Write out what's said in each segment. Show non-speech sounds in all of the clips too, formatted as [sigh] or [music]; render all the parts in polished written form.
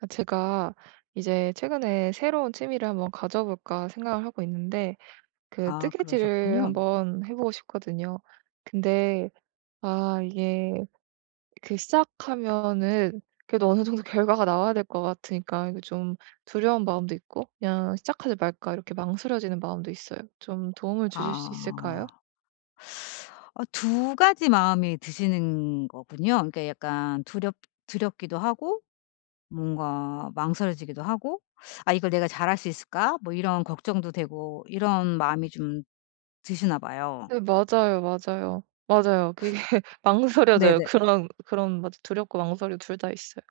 아, 제가 이제 최근에 새로운 취미를 한번 가져볼까 생각을 하고 있는데, 그 아 뜨개질을 그러셨군요. 한번 해보고 싶거든요. 근데, 아, 이게 그 시작하면은 그래도 어느 정도 [laughs] 결과가 나와야 될 것 같으니까, 이거 좀 두려운 마음도 있고, 그냥 시작하지 말까, 이렇게 망설여지는 마음도 있어요. 좀 도움을 주실 수 있을까요? 아. 어 두 가지 마음이 드시는 거군요. 그러니까 약간 두렵기도 하고 뭔가 망설여지기도 하고 '아 이걸 내가 잘할 수 있을까?' 뭐 이런 걱정도 되고 이런 마음이 좀 드시나 봐요. 네, 맞아요, 맞아요. 맞아요. 그게 [laughs] 망설여져요. 네네. 그런, 맞아. 두렵고 망설이고 둘 다 있어요.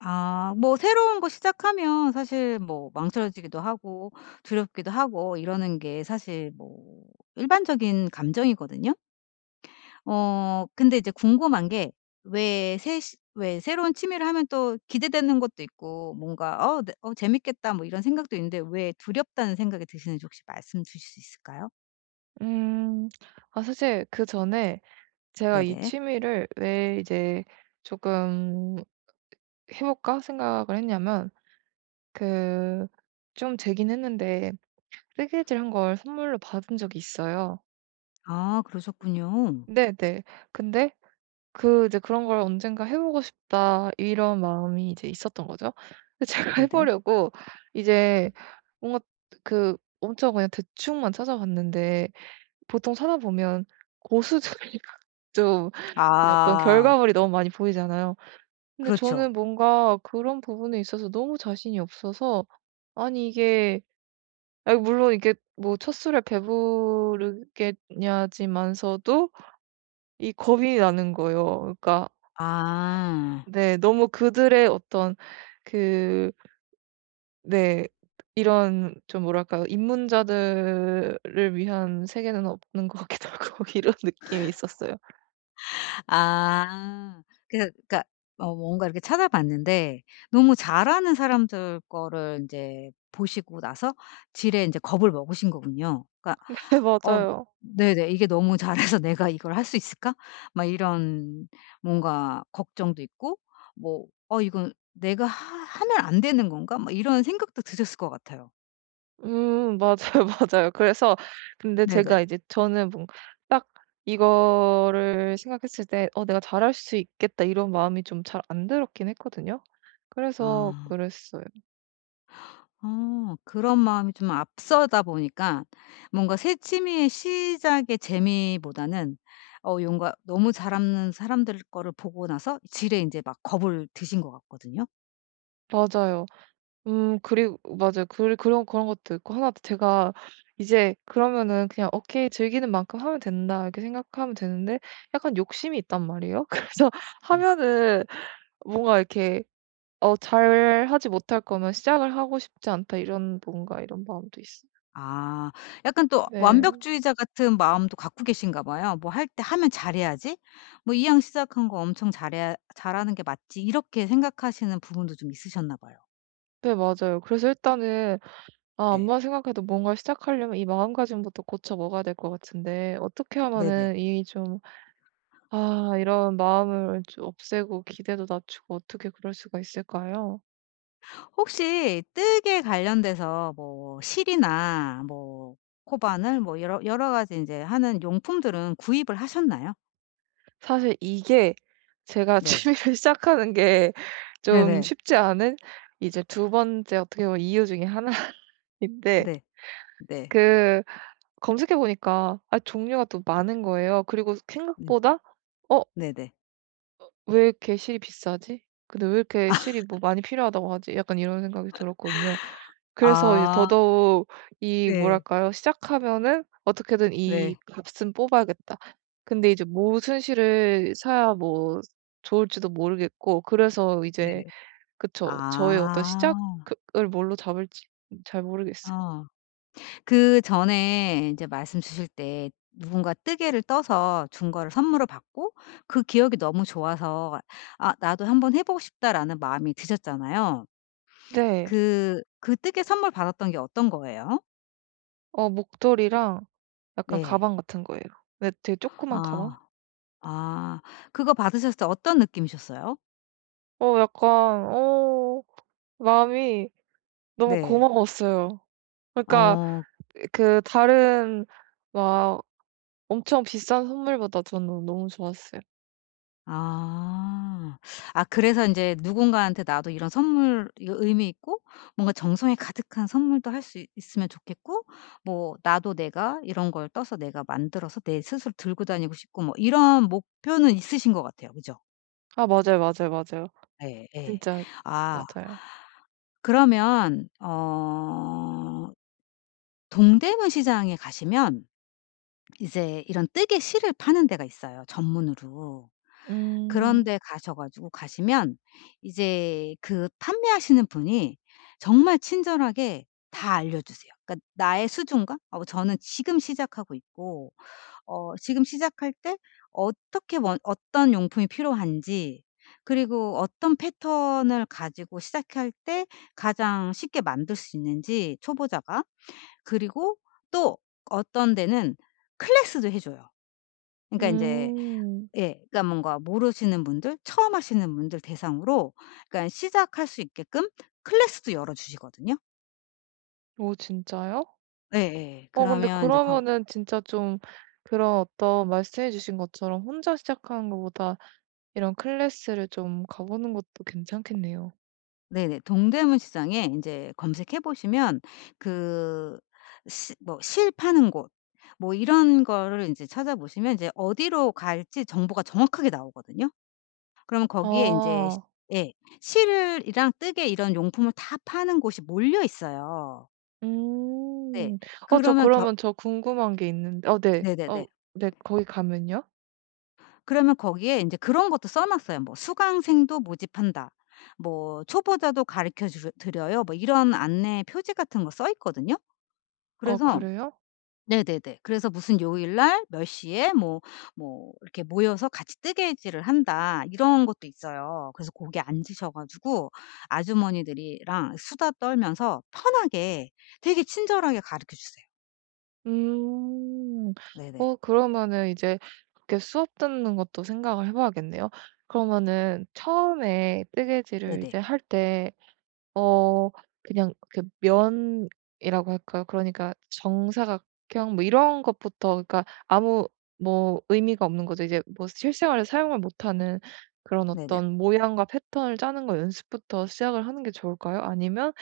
아 뭐 새로운 거 시작하면 사실 뭐 망설여지기도 하고 두렵기도 하고 이러는 게 사실 뭐 일반적인 감정이거든요. 어 근데 이제 궁금한 게 왜 새로운 취미를 하면 또 기대되는 것도 있고 뭔가 '어 네 어 재밌겠다.' 뭐 이런 생각도 있는데 왜 두렵다는 생각이 드시는지 혹시 말씀 주실 수 있을까요? 음. 아 사실 그전에 제가 이 네네. 취미를 왜 이제 조금 해 볼까 생각을 했냐면 그 좀 되긴 했는데 뜨개질한 걸 선물로 받은 적이 있어요. 아 그러셨군요. 네네. 근데 그 이제 '그런 걸 언젠가 해 보고 싶다.' 이런 마음이 이제 있었던 거죠. 근데 제가 [laughs] 해 네네. 보려고 이제 뭔가 그 엄청 그냥 대충만 찾아봤는데 보통 찾아보면 고수들이 [laughs] 좀 이 어떤 아 결과물이 너무 많이 보이잖아요. 근데 그렇죠. 저는 뭔가 그런 부분에 있어서 너무 자신이 없어서 아니 이게 아 물론 이게 뭐 첫술에 배부르겠냐지만서도 이 겁이 나는 거예요. 그러니까 아. 네 너무 그들의 어떤 그 네 이런 좀 뭐랄까요. 입문자들을 위한 세계는 없는 것 같기도 하고 [laughs] 이런 느낌이 있었어요. 아. 그래서 그러니까 어 뭔가 이렇게 찾아봤는데 너무 잘하는 사람들 거를 인제 보시고 나서 지레 인제 겁을 먹으신 거군요. 그러니까 [laughs] 네 어 맞아요. 네네. '이게 너무 잘해서 [laughs] 내가 이걸 할 수 있을까?' 막 이런 뭔가 걱정도 있고 뭐 '어 이건 내가 하 하면 안 되는 건가?' 막 이런 생각도 드셨을 것 같아요. 맞아요, [laughs] 맞아요. 그래서 근데 네네. 제가 이제 저는 뭔딱 이거를 생각했을 때 '어 내가 잘할 수 있겠다.' 이런 마음이 좀 잘 안 들었긴 했거든요. 그래서 아. 그랬어요. 어 그런 마음이 좀 앞서다 보니까 뭔가 새 취미의 시작의 재미보다는 어 뭔가 너무 잘하는 사람들 거를 보고 나서 지레 이제 막 겁을 드신 것 같거든요. 맞아요. 그리고 맞아요. 그 그런 그런 것도 있고 하나 더 제가 이제 그러면은 그냥 '오케이. 즐기는 만큼 하면 된다.' 이렇게 생각하면 되는데 약간 욕심이 있단 말이에요. [laughs] 그래서 음. 하면은 뭔가 이렇게 어 '잘하지 못할 거면 시작을 하고 싶지 않다.' 이런 뭔가 이런 마음도 있어요. 아 약간 또 네. 완벽주의자 같은 마음도 갖고 계신가 봐요. '뭐 할 때 하면 잘해야지. 뭐 이왕 시작한 거 엄청 잘해 잘하는 게 맞지.' 이렇게 생각하시는 부분도 좀 있으셨나 봐요. 네 맞아요. 그래서 일단은 아 네. 아무리 생각해도 뭔가 시작하려면 이 마음가짐부터 고쳐 먹어야 될 것 같은데 어떻게 네네. 하면은 이 좀 아 이런 마음을 좀 없애고 기대도 낮추고 어떻게 그럴 수가 있을까요? 혹시 뜨개 관련돼서 뭐 실이나 뭐 코바늘 뭐 여러 가지 인제 하는 용품들은 구입을 하셨나요? 사실 이게 제가 [laughs] 네. 취미를 시작하는 게 네네. 좀 쉽지 않은 이제 두 번째 어떻게 보면 이유 중에 하나인데 네. 네. 그 검색해 보니까 아 종류가 또 많은 거예요. 그리고 네. 생각보다 '어 네네. 왜 이렇게 실이 비싸지? 근데 왜 이렇게 실이 뭐 많이 필요하다고 하지?' 약간 이런 생각이 들었거든요. 그래서 이제 아. [laughs] 더더욱 이 네. 뭐랄까요? 시작하면은 '어떻게든 이 네. 값은 뽑아야겠다.' 근데 이제 무슨 실을 사야 뭐 좋을지도 모르겠고 그래서 이제 네. 그쵸. 저의 어떤 아. 시작 그 을 뭘로 잡을지 잘 모르겠어요. 어. 그전에 인제 말씀 주실 때 누군가 뜨개를 떠서 준 거를 선물을 받고 그 기억이 너무 좋아서 '아 나도 한번 해 보고 싶다.'라는 마음이 드셨잖아요. 네. 그 뜨개 선물 받았던 게 어떤 거예요? 어 목도리랑 약간 네. 가방 같은 거예요. 근데 되게 조그만 가방? 아. 아. 그거 받으셨을 때 어떤 느낌이셨어요? 어 약간 어 마음이 너무 네. 고마웠어요. 그러니까 어. 그 다른 막 엄청 비싼 선물보다 저는 너무 좋았어요. 아. 아 그래서 인제 누군가한테 '나도 이런 선물 이거 의미 있고 뭔가 정성이 가득한 선물도 할 수 있으면 좋겠고 뭐 나도 내가 이런 걸 떠서 내가 만들어서 내 스스로 들고 다니고 싶고.' 뭐 이런 목표는 있으신 것 같아요. 그죠? 아 맞아요, 맞아요, 맞아요. 예. 예. 진짜 아 맞아요. 그러면 어 동대문 시장에 가시면 이제 이런 뜨개 실을 파는 데가 있어요 전문으로. 그런 음. 데 가셔 가지고 가시면 이제 그 판매하시는 분이 정말 친절하게 다 알려주세요. 그러니까 나의 수준과 어 저는 지금 시작하고 있고 어 지금 시작할 때 어떻게 원 어떤 용품이 필요한지 그리고 어떤 패턴을 가지고 시작할 때 가장 쉽게 만들 수 있는지 초보자가 그리고 또 어떤 데는 클래스도 해 줘요. 그러니까 인제 음. 예 그러니까 뭔가 모르시는 분들 처음 하시는 분들 대상으로 그러니까 시작할 수 있게끔 클래스도 열어 주시거든요. 오, 진짜요? 예예. 어 근데 그러면 인제 거 그러면은 진짜 좀 그런 어떤 말씀해 주신 것처럼 혼자 시작하는 것보다 이런 클래스를 좀 가보는 것도 괜찮겠네요. 네네. 동대문 시장에 인제 검색해 보시면 그 시 뭐 실 파는 곳 뭐 이런 거를 인제 찾아보시면 인제 어디로 갈지 정보가 정확하게 나오거든요. 그러면 거기에 인제 시 아. 예. 실을 이랑 뜨개 이런 용품을 다 파는 곳이 몰려 있어요. 네. 음. 어 저 그러면 겨 그러면 저 궁금한 게 있는데 어 네. 네네네. 어 네. 거기 가면요? 그러면 거기에 인제 그런 것도 써 놨어요. 뭐 "수강생도 모집한다." 뭐 "초보자도 가르쳐 주 드려요." 뭐 이런 안내 표지 같은 거 써 있거든요. 어 그래서 그래요? 네네네. 그래서 무슨 요일 날 몇 시에 뭐 뭐 이렇게 모여서 같이 뜨개질을 한다 이런 것도 있어요. 그래서 거기에 앉으셔 가지고 아주머니들이랑 수다 떨면서 편하게 되게 친절하게 가르쳐 주세요. 음. 네네. 어 그러면은 이제 그렇게 수업 듣는 것도 생각을 해 봐야겠네요. 그러면은 처음에 뜨개질을 네네. 이제 할때 어 그냥 그 면이라고 할까요? 그러니까 정사각형 뭐 이런 것부터 그러니까 아무 뭐 의미가 없는 거죠. 이제 뭐 실생활에 사용을 못하는 그런 네네. 어떤 모양과 패턴을 짜는 거 연습부터 시작을 하는 게 좋을까요? 아니면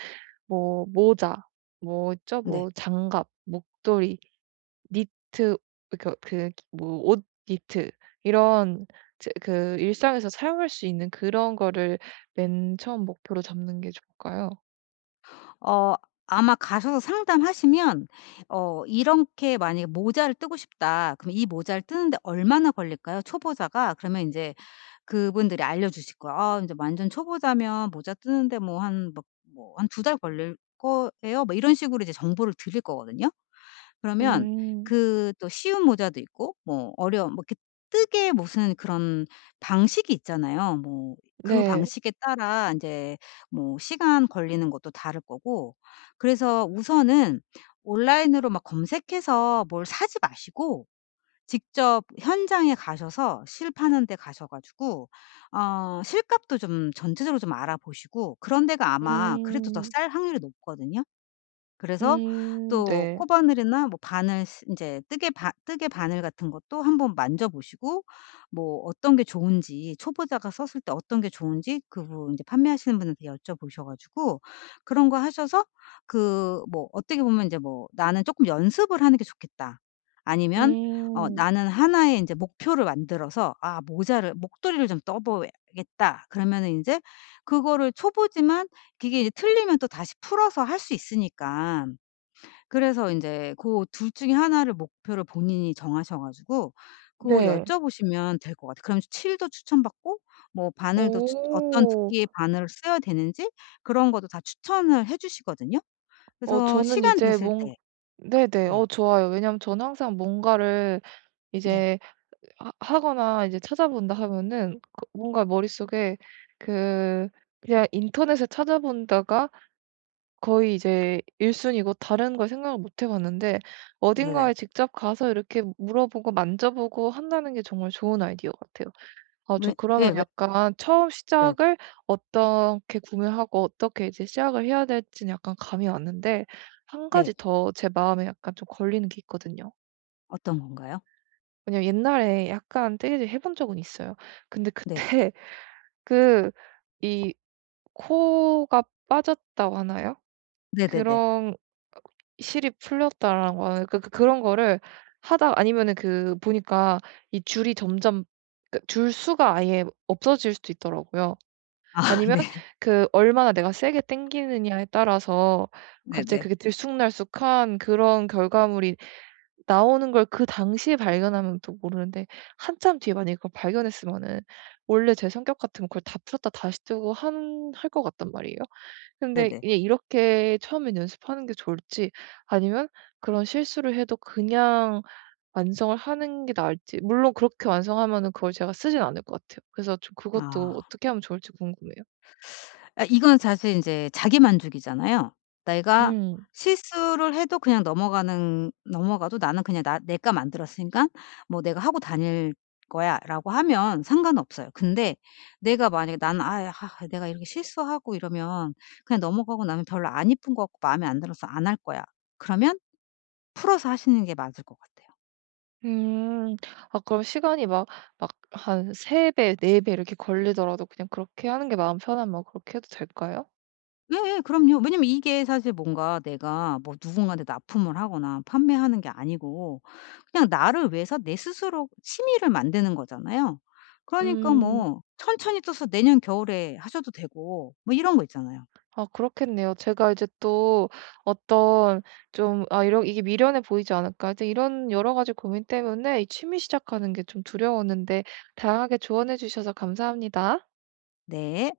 뭐 모자, 뭐 있죠? 네. 뭐 장갑, 목도리, 니트 그 그 뭐 옷 니트 이런 제 그 일상에서 사용할 수 있는 그런 거를 맨 처음 목표로 잡는 게 좋을까요? 어 아마 가셔서 상담하시면 어 "이렇게 만약에 모자를 뜨고 싶다." 그럼 "이 모자를 뜨는데 얼마나 걸릴까요? 초보자가?" 그러면 이제 그분들이 알려주실 거예요. "아 제 완전 초보자면 모자 뜨는데 뭐 한 막 뭐한 두 달 걸릴 거예요." 뭐 이런 식으로 이제 정보를 드릴 거거든요. 그러면 음. 그 또 쉬운 모자도 있고 뭐 어려운 뭐 이렇게 뜨개 무슨 그런 방식이 있잖아요. 뭐 그 네. 방식에 따라 인제 뭐 시간 걸리는 것도 다를 거고 그래서 우선은 온라인으로 막 검색해서 뭘 사지 마시고 직접 현장에 가셔서 실 파는 데 가셔 가지고 어 실값도 좀 전체적으로 좀 알아보시고 그런 데가 아마 그래도 더 음. 쌀 확률이 높거든요. 그래서 음. 또 네. 코바늘이나 뭐 바늘 스제 뜨개 바늘 같은 것도 한번 만져 보시고 뭐 어떤 게 좋은지 초보자가 썼을 때 어떤 게 좋은지 그분 이제 판매하시는 분한테 여쭤보셔 가지고 그런 거 하셔서 그 뭐 어떻게 보면 이제 뭐 '나는 조금 연습을 하는 게 좋겠다.' 아니면 어 음. '나는 하나의 이제 목표를 만들어서 아 모자를 목도리를 좀 떠 보야겠다.' 그러면은 제 그거를 초보지만 그게 이제 틀리면 또 다시 풀어서 할 수 있으니까. 그래서 인제 고 둘 중에 하나를 목표를 본인이 정하셔 가지고 고 네. 여쭤보시면 될 것 같아요. 그럼 칠도 추천받고 뭐 바늘도 추 어떤 오. 두께의 바늘을 써야 되는지 그런 것도 다 추천을 해 주시거든요. 어 그래서 저는 시간 이제 되실 뭔 때 네네. 어 네. 좋아요. 왜냐면 저는 항상 뭔가를 네. 이제 하 하거나 이제 찾아본다 하면은 그 뭔가 머릿속에 그 그냥 인터넷에 찾아본다가 거의 이제 1순위 순위고 다른 걸 생각을 못해 봤는데 어딘가에 네네. 직접 가서 이렇게 물어보고 만져보고 한다는 게 정말 좋은 아이디어 같아요. 아 저 왜 예 그러면 왜 약간 처음 네. 시작을 어떻게 구매하고 어떻게 이제 시작을 해야 될지는 약간 감이 왔는데 한 가지 네. 더 제 마음에 약간 좀 걸리는 게 있거든요. 어떤 건가요? 왜냐면 옛날에 약간 떼이를 해본 적은 있어요. 근데 네네. 그때 [laughs] 그 이 코가 빠졌다고 하나요? 네네네. 그런 실이 풀렸다라는 거. 그 그 그런 거를 하다가 아니면은 그 보니까 이 줄이 점점 그줄 수가 아예 없어질 수도 있더라고요. 아 [laughs] 아니면 네. 그 얼마나 내가 세게 당기느냐에 따라서 갑자기 네네. 그게 들쑥날쑥한 그런 결과물이 나오는 걸 그 당시에 발견하면 또 모르는데 한참 뒤에 만약에 그걸 발견했으면은 원래 제 성격 같으면 그걸 다 풀었다 다시 뜨고 한 할 것 같단 말이에요. 근데 네네. 이렇게 처음엔 연습하는 게 좋을지 아니면 그런 실수를 해도 그냥 완성을 하는 게 나을지 물론 그렇게 완성하면은 그걸 제가 쓰진 않을 것 같아요. 그래서 좀 그것도 아. 어떻게 하면 좋을지 궁금해요. 아 이건 사실 인제 자기 만족이잖아요. 내가 음. 실수를 해도 그냥 넘어가는 넘어가도 나는 그냥 나 '내가 만들었으니깐 뭐 내가 하고 다닐 거야.'라고 하면 상관없어요. 근데 내가 만약에 나는 아 하 내가 이렇게 실수하고 이러면 그냥 넘어가고 나면 별로 안 이쁜 것 같고 마음에 안 들어서 안 할 거야.' 그러면 풀어서 하시는 게 맞을 것 같아요. 음. 아 그럼 시간이 막 막 한 3배 배, 4배 이렇게 걸리더라도 그냥 그렇게 하는 게 마음 편하면 뭐 그렇게 해도 될까요? 예예. 그럼요. 왜냐면 이게 사실 뭔가 내가 뭐 누군가한테 납품을 하거나 판매하는 게 아니고 그냥 나를 위해서 내 스스로 취미를 만드는 거잖아요. 그러니까 음. 뭐 천천히 떠서 내년 겨울에 하셔도 되고 뭐 이런 거 있잖아요. 아 그렇겠네요. 제가 이제 또 어떤 좀 '아 이러 이게 미련해 보이지 않을까?' 하여튼 이런 여러 가지 고민 때문에 이 취미 시작하는 게 좀 두려웠는데 다양하게 조언해 주셔서 감사합니다. 네.